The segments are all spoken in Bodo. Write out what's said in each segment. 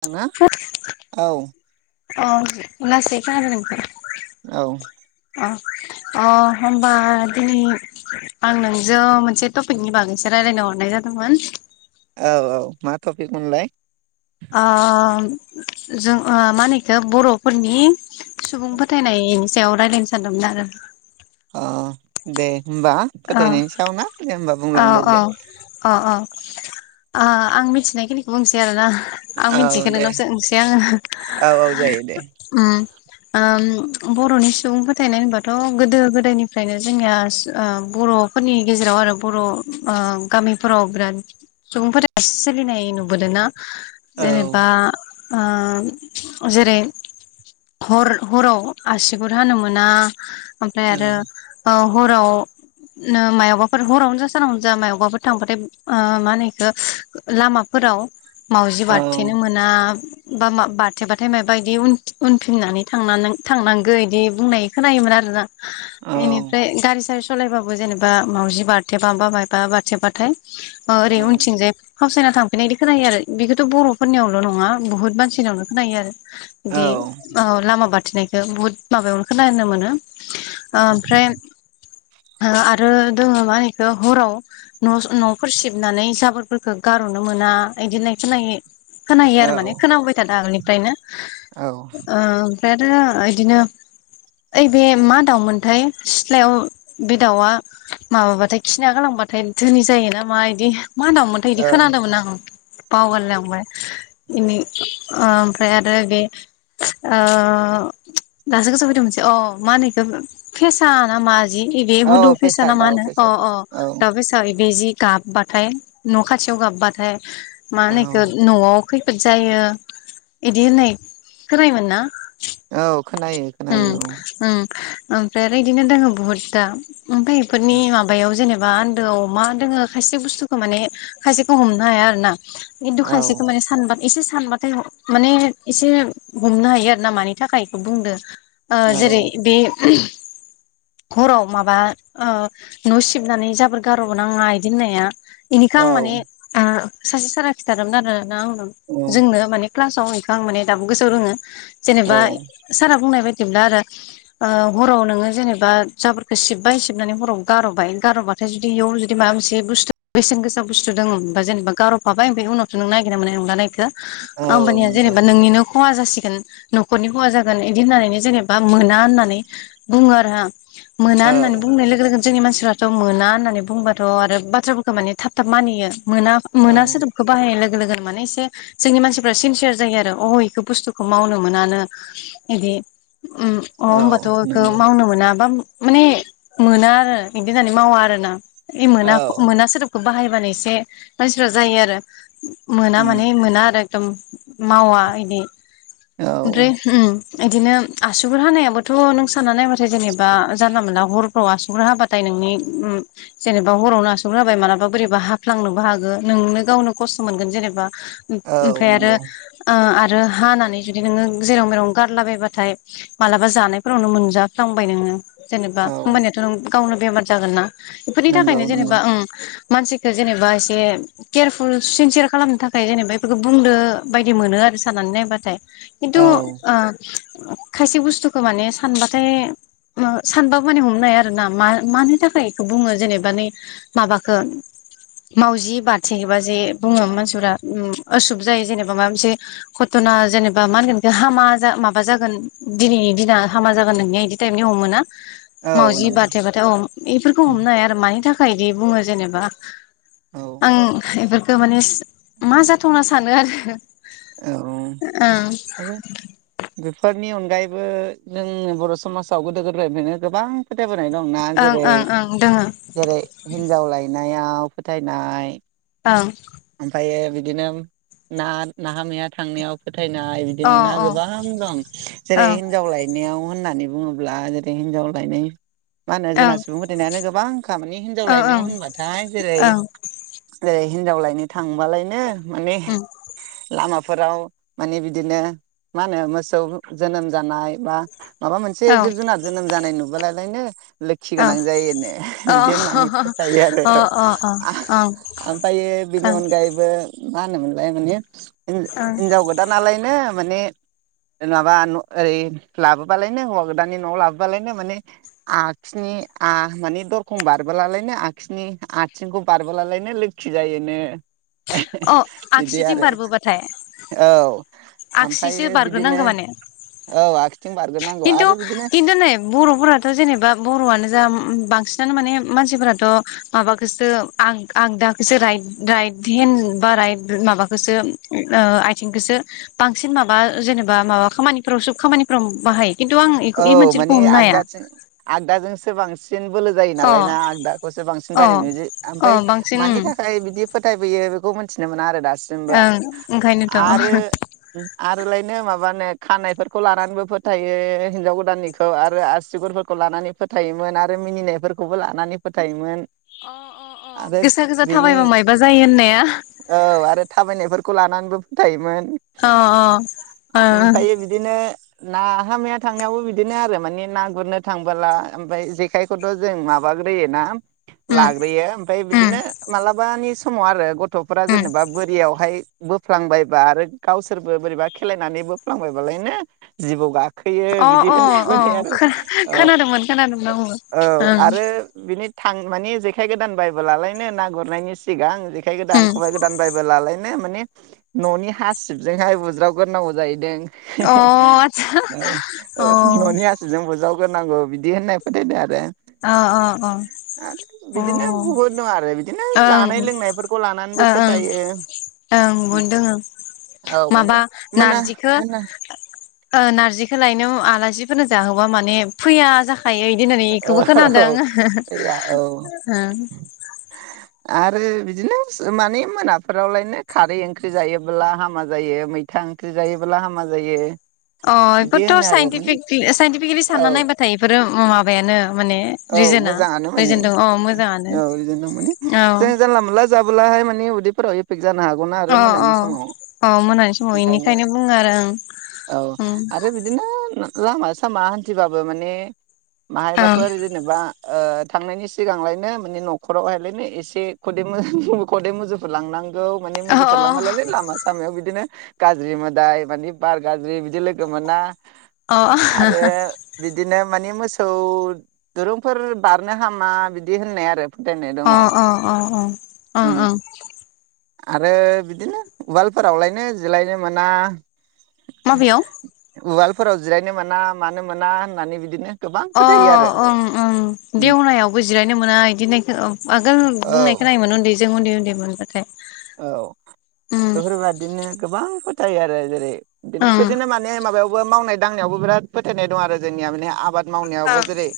खोनादोंना औ। अ लासै खोनादों नोंथां। औ अ होबा दिनै आं नोंजों मोनसे टपिकनि बागैसो रायलायनो हरनाय जादोंमोन। औ औ मा टपिकमोनलाय? ओ जों मा होनोनोखौ बरफोरनि सुबुं फोथायनाय सायाव रायलायनो सानदोंमोन आरो अ दे। होमबा फोथायनायनि सायाव नाे होनबा औ बुंलांदो दे। आ आं मिथिनायखिनिखौ बुंसै आरोना। आं औ मिथिखो दे नोंनाव सोंसै आङो औ औ जायो दे ओम । ओम बर'नि सुबुं फोथायनाय होनोबाथ गोदो गोदायनिफ्रायनो जोंनिया। बर'फोरनि गेजेराव आरो बर' ओ गामिफोराव बिराद सुबुंफोरा फोथायनाय सोलिनाय नुबोदों ना‌ औ जेनेबा अ जेरै हर-हराव आसिगुर हानो मोना। ओमफ्राय औ आरो औ। हराव नो मायावबाफोर हरावनो जासानांगौनो जा मायावबाफोर थांबाथाय मा होनो एखौ लामाफोराव। मावजि औ बारथेनो मोना। बा मा बारथेबाथाय माबाायदि उनफिननानै थांनानों थांनांगौ बिदि बुंनाय खोनायोमोन आरोना। औ बेनिफ्राय गारसारस सलायबाव जेनेबा मावजि बारथेबाबामायबा बारथे बाथाय अ रै उनथिंजाय फावसायना थांफिनायदि खोनायो आरो बेखौथ' बर'फोरनियावल नङा बुहुथ मानसिनियावनो खोनायो आरो औ दि ओ लामा बाथिनाय बुहुत माबायावनो खोनानो मोनो। ओमफ्राय ओ आरो दोङो माहिखो हराव नस नफोर सिबनानै जाबोरफोरखौ गारहनो मोना इदि होनाय खोनायो। खोनायो आरो माने औ खोनाबोबाय थादों आगोलनि दायनो। औ अ ब्रेद ओ ओइदिनो ओइबे मा दाउमोनथाय सिथ्लायाव बे दाउआ माबाथाय खिना गालांबाथाय धोनि जायोना मा इदि मा दावमोनथाय इदि औ खोनादोंमोन आं बावगारलांबाय इनि ओमफ्राय आरो बे ओ दासो गोसोव फैदों मोनसे अ मा होनो इखो फेसा ना मा जि बे हुदु औ फिसा ना फेसाद मा औ नो अ फेसाद औ अ औ दा फेसा बे जि गाबबाथाय न' खाथियाव गाबबाथाय मा होनो इखो औ नवाव खैफोद जायो इदि होननाय खोनायोमोन ना औ खोनायो उम खोनायो औ उम ओमफ्राय आरो बिदिनो दङो बुहुत दा ओमफ्राय बेफोरनि औ माबायाव जेने बा आन्दोआव मा दोङो खायसे बुस्थुखौ माने खायसेखौ हमनो हाया आरो ना इन्दु औ औ खायसेखौ माने सानबा एसिस सानबाथाय माने एसे हमनो हायो आरो ना मानि थाखाय इखौ बुंदो। ओ औ जेरै बे [unintelligible] हराव माबा ओ न सिबनानै जाबोर गारनाङा इदि होननाया इनिखो औ आं माने ओ सासे सारा खिथादोंमोन आरो नाव नाव औ जोंनो माने क्लास आव बेखौ आं माने दाबो गोसोआव दोङो। जेनेबा सारा बुंनाय बाय दिब्ला आरो ओ हराव नोङो जेनेबा जाबोरखौ सिबबाय सिबनानै हराव गारबाय गारबाथाय जुदि बेयाव जुदि माबा मोनसेुस्थु बेसेन गोसा बुस्थु दङोमबा जेनेबा गारफाबाय ओमफ्राय उनावथ' नागिरना मोनो नंला [inaudible] औ [unintelligible] होमबानिया नंगौ जेनेबा नोंनिनो खहा जासि नखरनि खहा जागोन इदि होननानै जेनेबा मोना होननानै बुङो आरो ना मोना औ होननानै बुंनाय लोगो लोगोनो जोंनि मानसिफ्रा मोना होननानै बुंबाथ' आरो बाथ्राफोरखौ माने थाब थाब मानियो। मोना औ मोना सोदोबखौ बाहायनाय लोग लोगो लोगोनो माने एसे जोंनि मानसिफ्रा सिनसियार जायो आरो अ इखौ बुस्थुखौ मावनो मोनानो इदि उमअ होमबाथ औ बेखौ नंगौ मावनो मोना बा मो माने मोना आरो इदि होननानै मावा आरो ना। ए औ मोनाख- मोना सोदोबखौ बाहायबानो एसे मानसिफ्रा जायो आरो मोना उम माने मोना आरो दम मावा इदि औ ओमफ्राय उम इदिनो आसुगुर हानायाबोथ' नों साना नायबाथाय जेनेबा जानला मोनला हरफ्राव आसुर हाबाथाय नोंनि उम जेनेबा हरावनो आसुर हाबाय मालाबा बोरैबा हाफ्लांनोबो हागौ नोंनो गावनो खस्थ' मोनगोन जेनेबा। औ ओमफ्राय नंगौ आरो ओ ओ हानानै जुदि नोङो जेराव मेराव गारलाबायबाथाय मालाबा जानायफोरावनो मोनजाफ्लांबाय नोङो जेनेबा औ होमबानियाथ' नों गावनो बेमार जागोन ना बेफोरनि नंगौ थाखायनो नंगौ जेनेबा ओं मानसिखो जेनेबा एसे केयारफुल सिनसियार खालामनो थाखाय जेनेबा बेफोरखौ बुंदो बायदि मोनो आरो साननानै नायबाथाय। खिन्थु औ ओ खायसे बुस्थुखौ माने सानबाथाय सानबाबो माने हमनो हाया आरो ना मा मानि थाखाय बेखौ बुङो जेनेबा नै माबाखौ मावजि बारथियोबा जे बुङो मानसिफोरा उम उसुब जायो जेनेबा माबा मोनसे घटना जेनेबा मा होनगोन हामा माबा जागोन दिनैनि दिना हामा जागोन नोंनि बिदि टाइप निउ मोना औ मावजि नंगौ बारथेबाथाय औ एफोरखौ उम हमनो हाया आरो मानि थाखाय खायदि बुङो जेनेबा औ आं एफोर ओ माने सो मा जाथावना [inaudible] सानो आरो औ ओं आरो बेफोर नि अनगायैबो नों बर' समाजाव गोदो गोदायनिफायनो गोबां फोथाय बोनाय दंना ओं जेरै ओं ओं दोङो जेरै हिजाव लायना नायाव फोथायनाय ओं ओमफायो बिदिनो उम ना नाहा मैया थांनायाव फोथायनाय अ बिदिनो ना गोबां दं जेरै ओं हिनजाव लायनायाव होननानै बुंङोब्ला जेरै हिनजाव लायनाय मा होनो ओं जोंना सुबुं फोथायनायानो गोबांखा खामानानि हिनजाव ओ ओं लायनायाव होनबाथाय जेरै- ओं रजै हिनजाव लायनो थांबालायनो माने उम लामाफोराव माने बिदिनो मा होनो मोसौ जोनोम जानाय बा माबा मोनसे औ जिब जुनार जोनोम जानाय नुुब बोलालायनो लोखि औ गोनां जायो नो अ बिदि होननानै फोथायो आरो अ औ अ आ अ ओं आमफायो बेनि अनगायैबो मा होनोमोनलाय माने हिन ओं हिनजाव गोदानालायनो माने माबा न ओरै लाबोबालायनो हौवा गोदाननि नआव लाबोबालायनो माने आखिनि आ माने दरखं बारबोलालायनो आखिनि आथिंखौ बारबोलालायनो लोखि जायोनो। अ बिदि आगसिथिं आरो बारबोबाथाय औ आगसिसो आमफ्रायो बिदिनो बारग्रोनांगौ माने औ आखि खिन्थु खिन्थु नै बर'फोराथ जेनेबा बर'आनो जा उम बांसि नानो माने मानसिफोराथ माबाखोसो आग आगदाखोसो राइट राइट हेन बा राइट माबाखोसो ऐ आइथिंखोसो बांसिन माबा जेनेबा माबा खामानिफोराव सोब खामानि फोराव बाहाय औ मानि आगदाथिं आगदाजोंसो बांसि सिन बोलो जायो अ नालाय ना आगदाखौसो बांसिन अ बाहायनाय नुयोदि अ ओमफाय बांसिन मानि उम थाखाय बिदि फोथायबोयो बेखौ मोनथिनो मोना आरो दा सिमबो ओं ओंखायनोथ' आरो आरोलायनो माबानो खानायफोरखौ लानानैबो फोथायो। हिनजाव गोदाननिखौ आरो आसिगुरफोरखौ लानानै फोथायोमोन आरो मिनिनायफोरखौबो लानानै फोथायोमोन। आगै गोसा गोसा बिनि थाबायबा मायबा जायो होननाया औ आरो थाबायनायफोरखौ लानानैबो थायोमोन अ अ ओ ना हामेद थांनायावबो बिदिनो आरो माने ना गुरनो थांबोला ओमफायय जेखायखौथ जों माबाग्रोयोना उम लाग्रोयो ओमफाय उम बिदिनो मालाबानि समाव आरो ग गथफ्रा उम जेनोबा बोरियावहाय बोफ्लांबायबा आरो गावसोरबो बोरैबा खेलायनानै बोफ्लांबायबालायनो जिबौ गाखो अ अ औ खोना औ खोनादोंमोन खोनादों अ उह औ ओं आरो बिनि थां माने जेखाय गोदान बायबोलालायनो ना गुरनायनि सिगां जेखाय गोदान उम खबाइ गोदान बायबोलालायनो माने न नि हासिबजोंहाय बुज्रावगोरनांगौ जाहैदों। अ आतसा औ अ उह न'नि हासिबजों बुज्राव गोर नांगौ बिदि होननाय फोथायदो आरो अ अ अ अ आरो बिदिनो बुहुद दं आरो बिदिनो ओं जानाय लोंनायफोरखौ ओ लानानैबो ओं फोथायो ओं बुन दोंङो औ माने माबा मोना नारजिखो मोना ओ नारजि होलायनो आलासिफोरनो जाहोबा माने फैया जा हायो इदि होननानै इखौबो खोनादों औ गैया [unintelligible] औ उह आरो बिदिनो सो माने मोनाफोरावलायनो खारै ओंख्रि जायोबोब्ला हामा जायो मैथा ओंख्रि जायोब्ला हामा जायो। अ बिदि एफोरथ होनो आरो माने साइनटिफिकिल साइनटिफिकेलि औ सानना नायबाथाय एफोरो अ माबायानो माने औ रिजोना मोजाङानो माने रिजोन दं अ मोजाङानो औ रिजोन दं माने औ जों जानला मोनला जाब बुलाहाय माने उदैफोराव एफेक्ट जानो हागौना आरो अ मोनानि समाव अ अ मोनानि समाव एखायनो बेनिखायनो बुङो आरो औ ओं आरो बिदिनो लामा सामा हान्थिबाबो माने ओं माहायबाफोर इदि उह थांनायनि सिगांलायनो माने नखरावहायलायनो एसे खदै मो खदै मुजुहो लांनां औ माने औ अ मुजुफोरलांबालायनो लामा सामायाव बिदिनो गाज्रि मोदाय मानि बार गाज्रि बिदि लोगो मोना आरो बिदिनो माने मोसौ दुरुंफोर बारनो हामा बिदि होननाय आरो फोथायनाय दङ अ अ अ अ ओं उम ओं आरो बिदिनो उवालफोरावलायनो जिरायनो मोना माबेयाव? फोराव जिरायनो मोना मानो मोना होननानै बिदिनो गोबां अ फोथायो आरो ओं ओं औ देवनायावबो जिरायनो मोना इदि होन आगोल बुंनायखौ खोनायोमोन उन्दै जों उन्दै उन्दै मोन औ बेफोरबायादिनो गोबां फोथायो आरो जेरै बिदिनो ओं बिदिनो माने माबायाव मावनाय दांनायावबो बिराद फोथायनाय दं आरो जोंनिया माने आबाद ओं मावनायावबो जेरै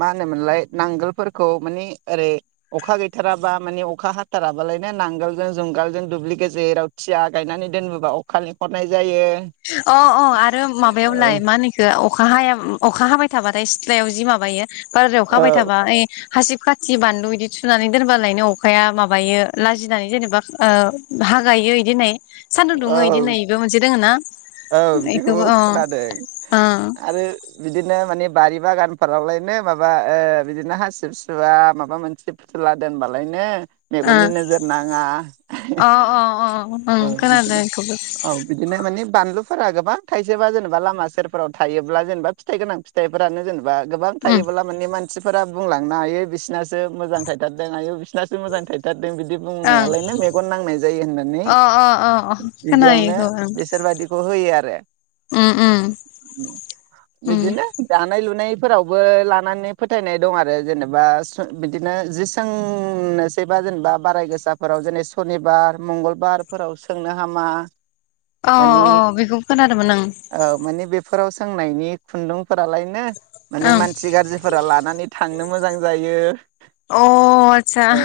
मा होनोमोनलाय नांगोलफोरखौ मानि ओरै अखा गैथाराबा माने अखा हाथाराबालायनो नांगोल जों जुंगालजों दुब्लि गेजेराव थिया गायनानै दोनबोबा अखा लिंहरनाय जायो। अ अ आरो औ माबायावलाय मा होनो बेखो अखा हाया अखा हाबाय थाबा सिथ्लायाव जि माबायो बाराद्राय अखा औ हाबाय थाबा ए हासिब खाथि बानलु इदि थुनानै दोनबालायनो अखाया माबायो लाजिनानै जेनेबा ओ हागायो इदि होननाय सान्दुं दुङो औ इदि नैबो मोनसे दोङो ना औ बिदिखौ इखौबो खोनादों अ ओ आरो बिदिनो माने बारि बागानफोरावलायनो माबा ओ बिदिनो हासिबसुवा माबा मोनसे फुला दोनबालायनो ओ मेगननि नोजोर नाङा अ अ अ ओं औ खोनादों बिदिनो इखौबो औ बिदिनो माने बा फानलुफोरा गोबां थाइजोबा जेनेबा लामा सेरफोराव थायोब्ला जेनेबा फिथाइ गोनां फिथाइफोरानो जेनेबा बा गोबां उम थायोब्ला माने मानसिफोरा बुंलांनो हायो बिसोरनासो मोजां थायथारदों हायो बिसोर दासो मोजां थायथारदों बिदि ओं बुंनायालायनो मेगन नांनाय जायो होननानै अ अ अ अ खोनायो बिदियावनो इखौ ओं बिसोरबायदिखौ होयो आरो उम उम उम बिदिनो दानाय लुनाय फोरावबो लानानै फोथायनाय दं आरो जेनेबा बिदिनो जि सोंनोसैबा जेनेबा बाराय गोसाफोराव जेनै सनिबार मंगलबार फोराव सोंनो हामा अ माने औ बेखौबो खोनादोंमोन आं औ । माने बेफोराव सोंनायनि खुन्दुं फोरालायनो माने ओं मानसि गाज्रिफोरा लानानै थांनो मोजां जायो ओं अ आतसा । औ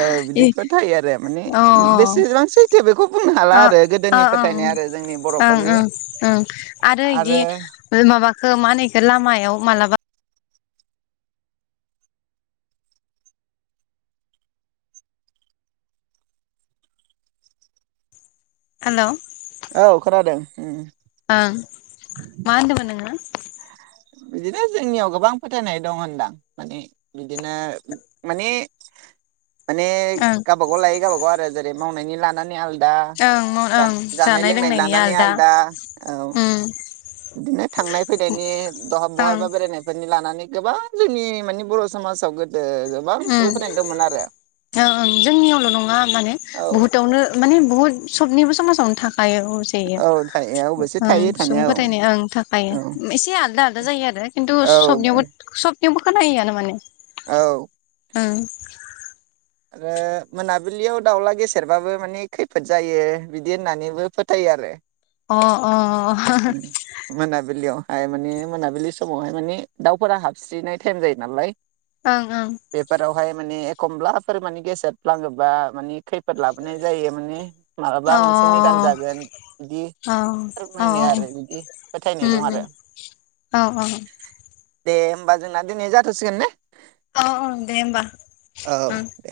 औ इ बिदिफोर थायो आरो माने अ बेसेबां सैथो बेखौ बुंनो हाला ओ आरो ओ गोदोनिफ्राय ओं ओं ओं आरो इदि माबा खो मानिखो लामायाव मालाबा हेलौ औ खोनादों ओम ओं मा होनदों मोन नोंङो? बिदिनो जोंनियाव गोबां फोथायनाय दं होनदां माने बिदिनो माने माने गावबागाव लायो गावबागाव आरो जेरै मावनायनि लानानै आल ओं ओं जानाय लोंनायनि आलदा औ उम। बिदिनो थांनाय फैनायनि दहाब ओं बहायबा बेरायनायफोरनि लानानै गोबां जोंनि माने बर समाजाव गो उम ओ ओं जोंनियावल नङा माने औ बुहुथावनो माने बुहुत सबनिबो समाजावनो थाख [unintelligible] औ थायो अबयसे ओं थायो थानाया सुबुं औ फोथायनाय ओं थाखायो एसे आलदा आलदा जायो आरो किन्तु औ सबनियावबो सब थेवबो खोनायोआनो माने औ ओं आरो मोनाबिलियाव दाउला गेसेेरबाबो माने खैफोद जायो बिदि होननानैबो फोथायो आरो अ उम अ मोनाबिलियाव हाय माने मोनाबिलि समावहाय माने दाउफोरा हाबस्रिनाय थाइम जायो नालाय ओं ओं हय माने एखमब्ला फोर माने गेसेेद फ्लाङोबा मानि खैफोद लाबोनाय जायो माने मालाबा मोनसे निदान अ जागोन इदि औ फोरमायनाय औ आरो बिदि फोथायनाय दं उम उम आरो। औ दे होमबा जोंना दिनै जाथसिगोन ने अ अ दे होमबा औ उम। दे